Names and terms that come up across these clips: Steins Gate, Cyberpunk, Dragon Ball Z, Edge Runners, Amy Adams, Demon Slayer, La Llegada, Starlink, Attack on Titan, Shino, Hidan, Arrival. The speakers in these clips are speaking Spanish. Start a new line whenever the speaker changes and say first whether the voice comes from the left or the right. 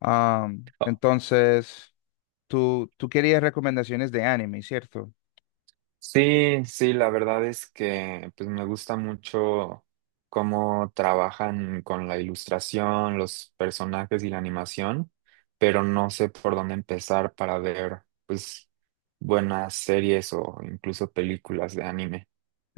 left: Ah,
right: Oh,
left: entonces, tú querías recomendaciones de anime, ¿cierto?
right: sí, sí, la verdad es que me gusta mucho cómo trabajan con la ilustración, los personajes y la animación, pero no sé por dónde empezar para ver pues buenas series o incluso películas de anime.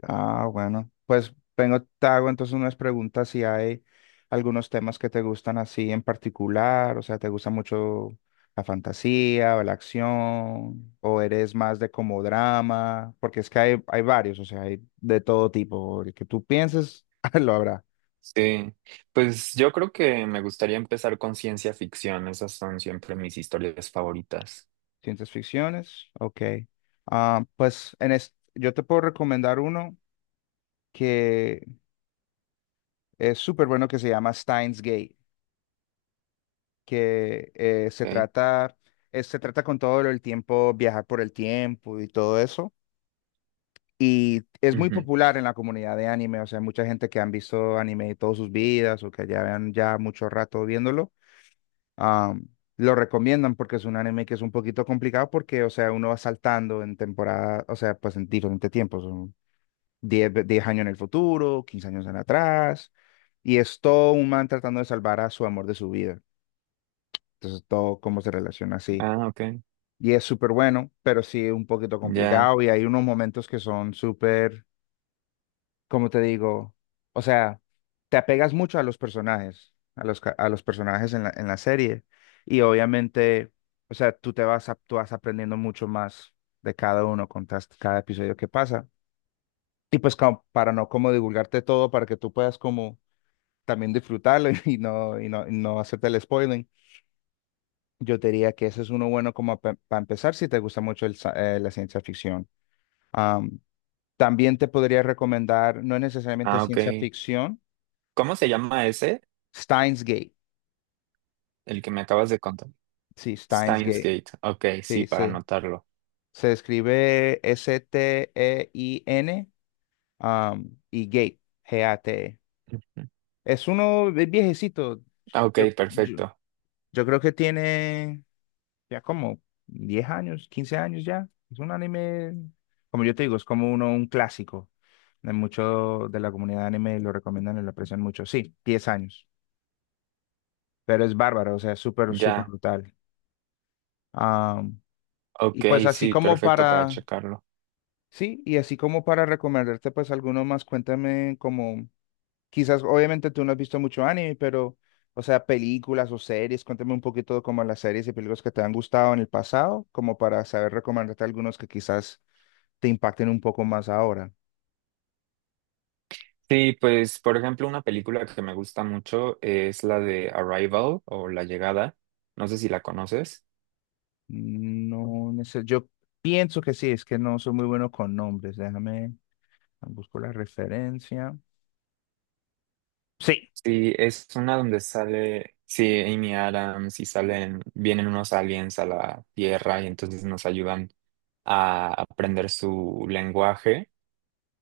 left: Ah, bueno, pues vengo, te hago entonces unas preguntas si hay algunos temas que te gustan así en particular, o sea, ¿te gusta mucho la fantasía o la acción? ¿O eres más de como drama? Porque es que hay varios, o sea, hay de todo tipo. El que tú pienses, lo habrá.
right: Sí, pues yo creo que me gustaría empezar con ciencia ficción, esas son siempre mis historias favoritas.
left: ¿Ciencias ficciones? Ok. Ah, pues yo te puedo recomendar uno que es súper bueno que se llama Steins Gate, que
right: Okay.
left: se trata con todo el tiempo, viajar por el tiempo y todo eso. Y es muy
right: Ujú.
left: popular en la comunidad de anime, o sea, mucha gente que han visto anime todas sus vidas o que ya vean ya mucho rato viéndolo, am, lo recomiendan porque es un anime que es un poquito complicado porque, o sea, uno va saltando en temporada, o sea, pues en diferentes tiempos, son 10 años en el futuro, 15 años en atrás, y es todo un man tratando de salvar a su amor de su vida. Entonces todo cómo se relaciona así.
right: Ah, ok,
left: Y es súper bueno, pero sí un poquito
right: ya.
left: complicado y hay unos momentos que son súper, ¿como te digo? O sea, te apegas mucho a los personajes, a los personajes en la serie y obviamente, o sea, tú vas aprendiendo mucho más de cada uno cada episodio que pasa. Y pues como para no como divulgarte todo, para que tú puedas como también disfrutarlo y no, y no, y no hacerte el spoiling. Yo te diría que ese es uno bueno como para empezar si te gusta mucho la ciencia ficción. Am, También te podría recomendar, no es necesariamente
right: Ah, ok.
left: ciencia ficción,
right: ¿Cómo se llama ese?
left: Steins Gate.
right: El que me acabas de contar.
left: Sí, Steins
right: Steins
left: Gate.
right: Gate. Ok, sí,
left: Sí,
right: para
left: se,
right: anotarlo.
left: se escribe Stein, y Gate, Gate.
right: Ujú.
left: Es uno viejecito.
right: Ok,
left: Yo, yo,
right: perfecto.
left: yo creo que tiene ya como 10 años, 15 años ya. Es un anime, como yo te digo, es como un clásico. De mucho de la comunidad de anime lo recomiendan y lo aprecian mucho. Sí, 10 años, pero es bárbaro, o sea, es súper, súper
right: Ya.
left: brutal. Ah, y
right: Ok,
left: pues así
right: sí,
left: como
right: perfecto para
left: para,
right: checarlo.
left: sí, y así como para recomendarte pues alguno más, cuéntame como, quizás obviamente tú no has visto mucho anime, pero, o sea, películas o series, cuéntame un poquito como las series y películas que te han gustado en el pasado, como para saber recomendarte algunos que quizás te impacten un poco más ahora.
right: Sí, pues, por ejemplo, una película que me gusta mucho es la de Arrival o La Llegada. No sé si la conoces.
left: No, yo pienso que sí, es que no soy muy bueno con nombres. Déjame, busco la referencia. Sí.
right: Sí, es una donde sale, sí, Amy Adams y salen, vienen unos aliens a la Tierra y entonces nos ayudan a aprender su lenguaje,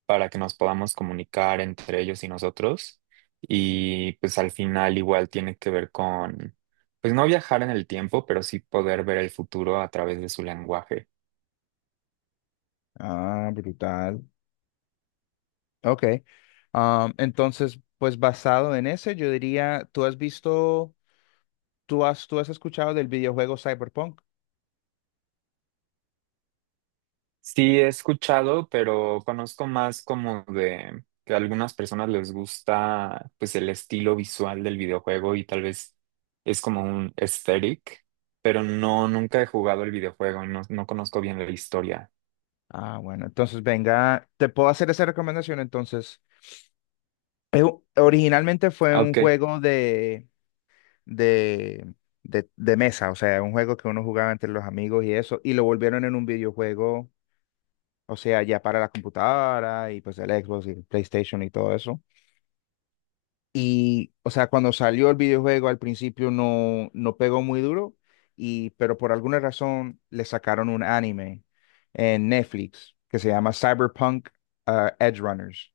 right: para que nos podamos comunicar entre ellos y nosotros. Y pues al final igual tiene que ver con, pues no viajar en el tiempo, pero sí poder ver el futuro a través de su lenguaje.
left: Ah, brutal. Ok. Entonces, pues basado en ese, yo diría, ¿tú has visto, tú has escuchado del videojuego Cyberpunk?
right: Sí he escuchado, pero conozco más como de que a algunas personas les gusta pues el estilo visual del videojuego y tal vez es como un aesthetic, pero no, nunca he jugado el videojuego y no, no conozco bien la historia.
left: Ah, bueno, entonces venga, te puedo hacer esa recomendación. Entonces, Eh, originalmente fue
right: Ah,
left: un
right: ok.
left: juego de de, de mesa, o sea, un juego que uno jugaba entre los amigos y eso, y lo volvieron en un videojuego, o sea, ya para la computadora y pues el Xbox y el PlayStation y todo eso. Y, o sea, cuando salió el videojuego al principio no, no pegó muy duro, y, pero por alguna razón le sacaron un anime en Netflix que se llama Cyberpunk Edge Runners,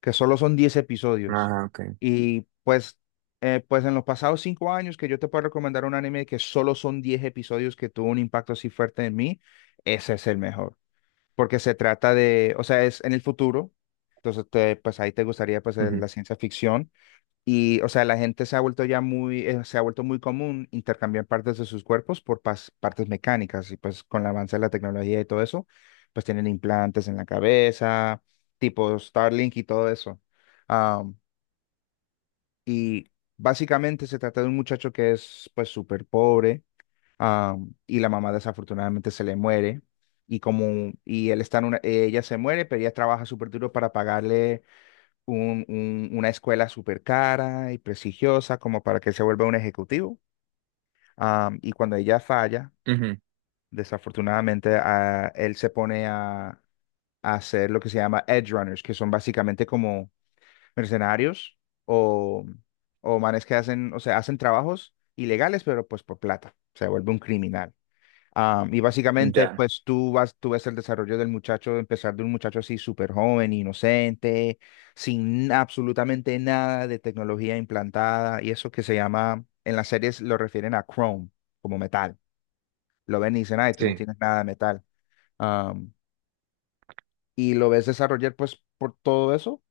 left: que solo son 10 episodios.
right: Ah, ok.
left: Y pues, pues en los pasados 5 años que yo te puedo recomendar un anime que solo son 10 episodios que tuvo un impacto así fuerte en mí, ese es el mejor. Porque se trata de, o sea, es en el futuro. Entonces, pues ahí te gustaría pues
right: Ujú,
left: la ciencia ficción, y, o sea, la gente se ha vuelto muy común intercambiar partes de sus cuerpos por partes mecánicas. Y pues con el avance de la tecnología y todo eso, pues tienen implantes en la cabeza, tipo Starlink y todo eso. Am, y básicamente se trata de un muchacho que es pues súper pobre, y la mamá desafortunadamente se le muere. Y como, y él está en una, ella se muere, pero ella trabaja súper duro para pagarle una escuela súper cara y prestigiosa como para que se vuelva un ejecutivo. Y cuando ella falla,
right: ujú,
left: desafortunadamente, él se pone a hacer lo que se llama edge runners, que son básicamente como mercenarios o, o manes que hacen, o sea, hacen trabajos ilegales, pero pues por plata. Se vuelve un criminal. Ah, y básicamente,
right: ya,
left: pues tú ves el desarrollo del muchacho, empezar de un muchacho así súper joven, inocente, sin absolutamente nada de tecnología implantada, y eso que se llama, en las series lo refieren a Chrome, como metal. Lo ven y dicen, ay, tú no
right: sí.
left: tienes nada de metal. Ah, y lo ves desarrollar, pues, por todo eso,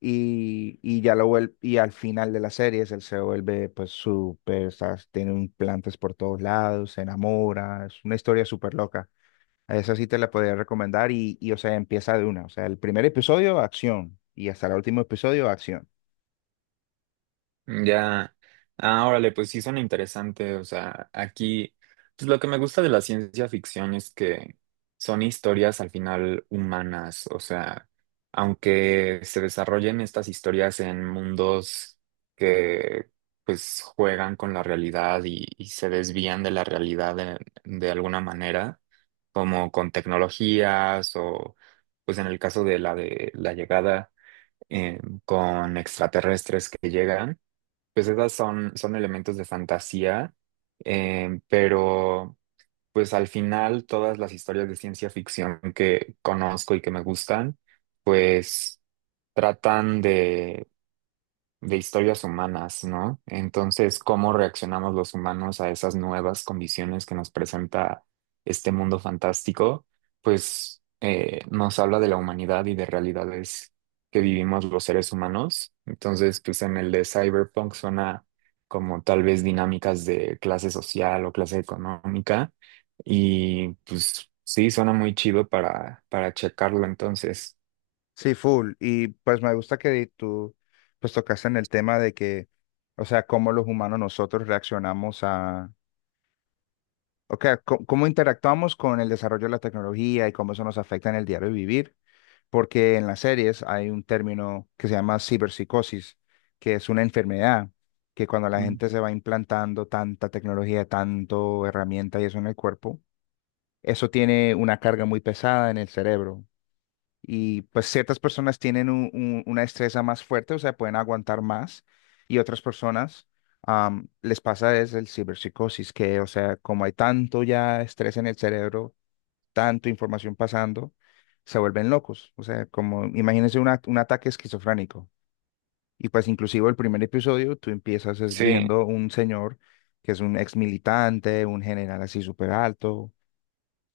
left: y ya lo vuelve, y al final de las series, él se vuelve, pues, súper, o sea, tiene implantes por todos lados, se enamora, es una historia súper loca. Esa sí te la podría recomendar y, o sea, empieza de una. O sea, el primer episodio, acción. Y hasta el último episodio, acción.
right: Ya, ah, órale, pues sí suena interesante. O sea, aquí, pues lo que me gusta de la ciencia ficción es que son historias al final humanas. O sea, aunque se desarrollen estas historias en mundos que pues juegan con la realidad y se desvían de la realidad de alguna manera, como con tecnologías o pues en el caso de la llegada eh, con extraterrestres que llegan, pues esas son, son elementos de fantasía, pero pues al final todas las historias de ciencia ficción que conozco y que me gustan, pues tratan de historias humanas, ¿no? Entonces, ¿cómo reaccionamos los humanos a esas nuevas condiciones que nos presenta este mundo fantástico? Pues nos habla de la humanidad y de realidades que vivimos los seres humanos. Entonces, pues en el de Cyberpunk suena como tal vez dinámicas de clase social o clase económica y pues sí, suena muy chido para checarlo entonces.
left: Sí, full. Y pues me gusta que tú, pues tocaste en el tema de que, o sea, cómo los humanos nosotros reaccionamos a, o sea, cómo interactuamos con el desarrollo de la tecnología y cómo eso nos afecta en el diario vivir. Porque en las series hay un término que se llama ciberpsicosis, que es una enfermedad que cuando la
right: Mm.
left: gente se va implantando tanta tecnología, tanto herramienta y eso en el cuerpo, eso tiene una carga muy pesada en el cerebro. Y pues ciertas personas tienen una destreza más fuerte, o sea, pueden aguantar más. Y otras personas les pasa es el ciberpsicosis, que, o sea, como hay tanto ya estrés en el cerebro, tanto información pasando, se vuelven locos. O sea, como imagínense un ataque esquizofrénico. Y pues inclusive el primer episodio, tú empiezas es
right: Sí.
left: viendo un señor que es un ex militante, un general así súper alto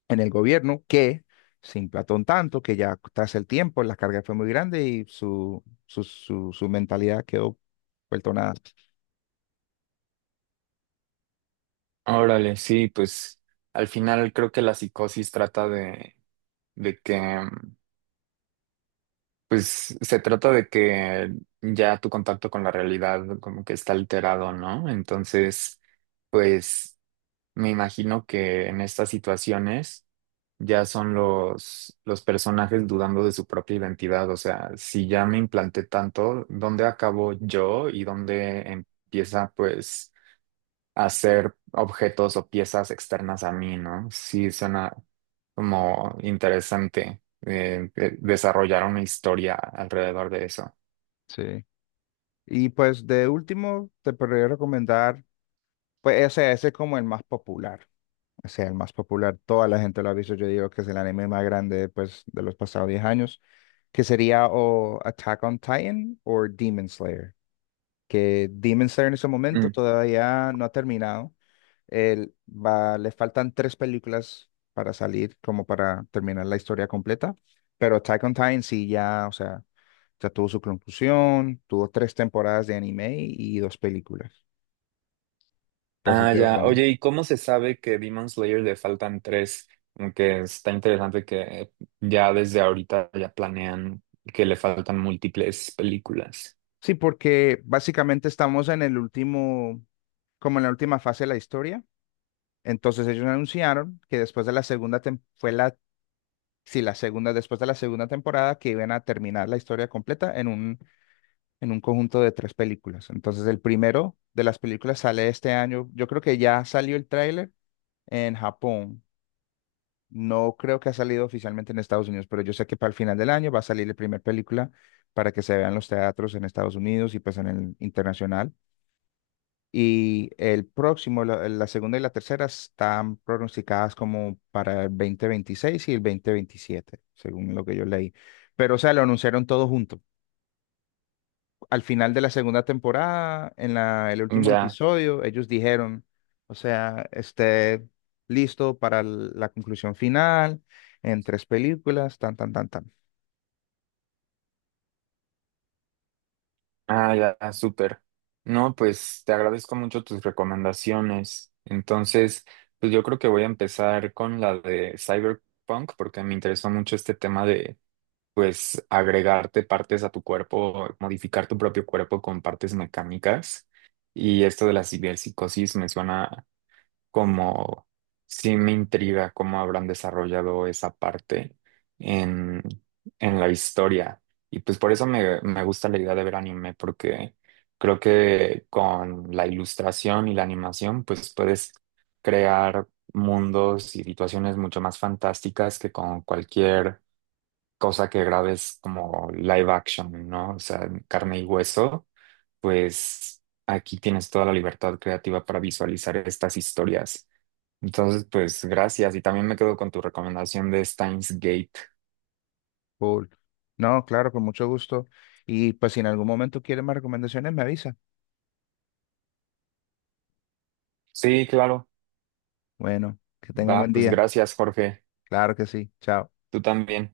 left: en el gobierno que se emplató un tanto que ya tras el tiempo la carga fue muy grande y su mentalidad quedó vuelto nada.
right: Órale, sí, pues al final creo que la psicosis trata de que, pues se trata de que ya tu contacto con la realidad como que está alterado, ¿no? Entonces, pues me imagino que en estas situaciones ya son los personajes dudando de su propia identidad, o sea, si ya me implanté tanto, ¿dónde acabo yo y dónde empieza, pues hacer objetos o piezas externas a mí, ¿no? Sí, suena como interesante desarrollar una historia alrededor de eso.
left: Sí. Y pues de último te podría recomendar, pues ese es como el más popular. O sea, el más popular, toda la gente lo ha visto, yo digo que es el anime más grande pues, de los pasados 10 años, que sería o Attack on Titan o Demon Slayer, que Demon Slayer en ese momento
right: Mm.
left: todavía no ha terminado. El, va, le faltan tres películas para salir, como para terminar la historia completa. Pero Attack on Titan sí ya, o sea, ya tuvo su conclusión, tuvo tres temporadas de anime y dos películas. Entonces
right: Ah,
left: yo,
right: ya. Oye, ¿y cómo se sabe que Demon Slayer le faltan tres? Como que está interesante que ya desde ahorita ya planean que le faltan múltiples películas.
left: sí, porque básicamente estamos en el último, como en la última fase de la historia. Entonces ellos anunciaron que después de la segunda, fue la, sí, la segunda, después de la segunda temporada que iban a terminar la historia completa en un conjunto de tres películas. Entonces, el primero de las películas sale este año. Yo creo que ya salió el tráiler en Japón. No creo que ha salido oficialmente en Estados Unidos, pero yo sé que para el final del año va a salir la primera película para que se vean los teatros en Estados Unidos y pues en el internacional. Y el próximo, la segunda y la tercera están pronosticadas como para el 2026 y el 2027, según lo que yo leí. Pero, o sea, lo anunciaron todo junto al final de la segunda temporada, en el último
right: Ya.
left: episodio, ellos dijeron, o sea, esté listo para la conclusión final, en tres películas, tan, tan, tan, tan.
right: Ah, ya, súper. No, pues te agradezco mucho tus recomendaciones. Entonces, pues yo creo que voy a empezar con la de Cyberpunk porque me interesó mucho este tema de, pues, agregarte partes a tu cuerpo, modificar tu propio cuerpo con partes mecánicas. Y esto de la ciberpsicosis me suena como sí me intriga cómo habrán desarrollado esa parte en, en la historia. Y pues por eso me, me gusta la idea de ver anime, porque creo que con la ilustración y la animación, pues puedes crear mundos y situaciones mucho más fantásticas que con cualquier cosa que grabes como live action, ¿no? O sea, en carne y hueso, pues aquí tienes toda la libertad creativa para visualizar estas historias. Entonces, pues gracias. Y también me quedo con tu recomendación de Steins Gate.
left: Cool. No, claro, con mucho gusto. Y pues si en algún momento quieren más recomendaciones, me avisa.
right: Sí, claro.
left: Bueno, que tenga un
right: Va,
left: buen
right: pues
left: día.
right: gracias, Jorge.
left: Claro que sí. Chao.
right: Tú también.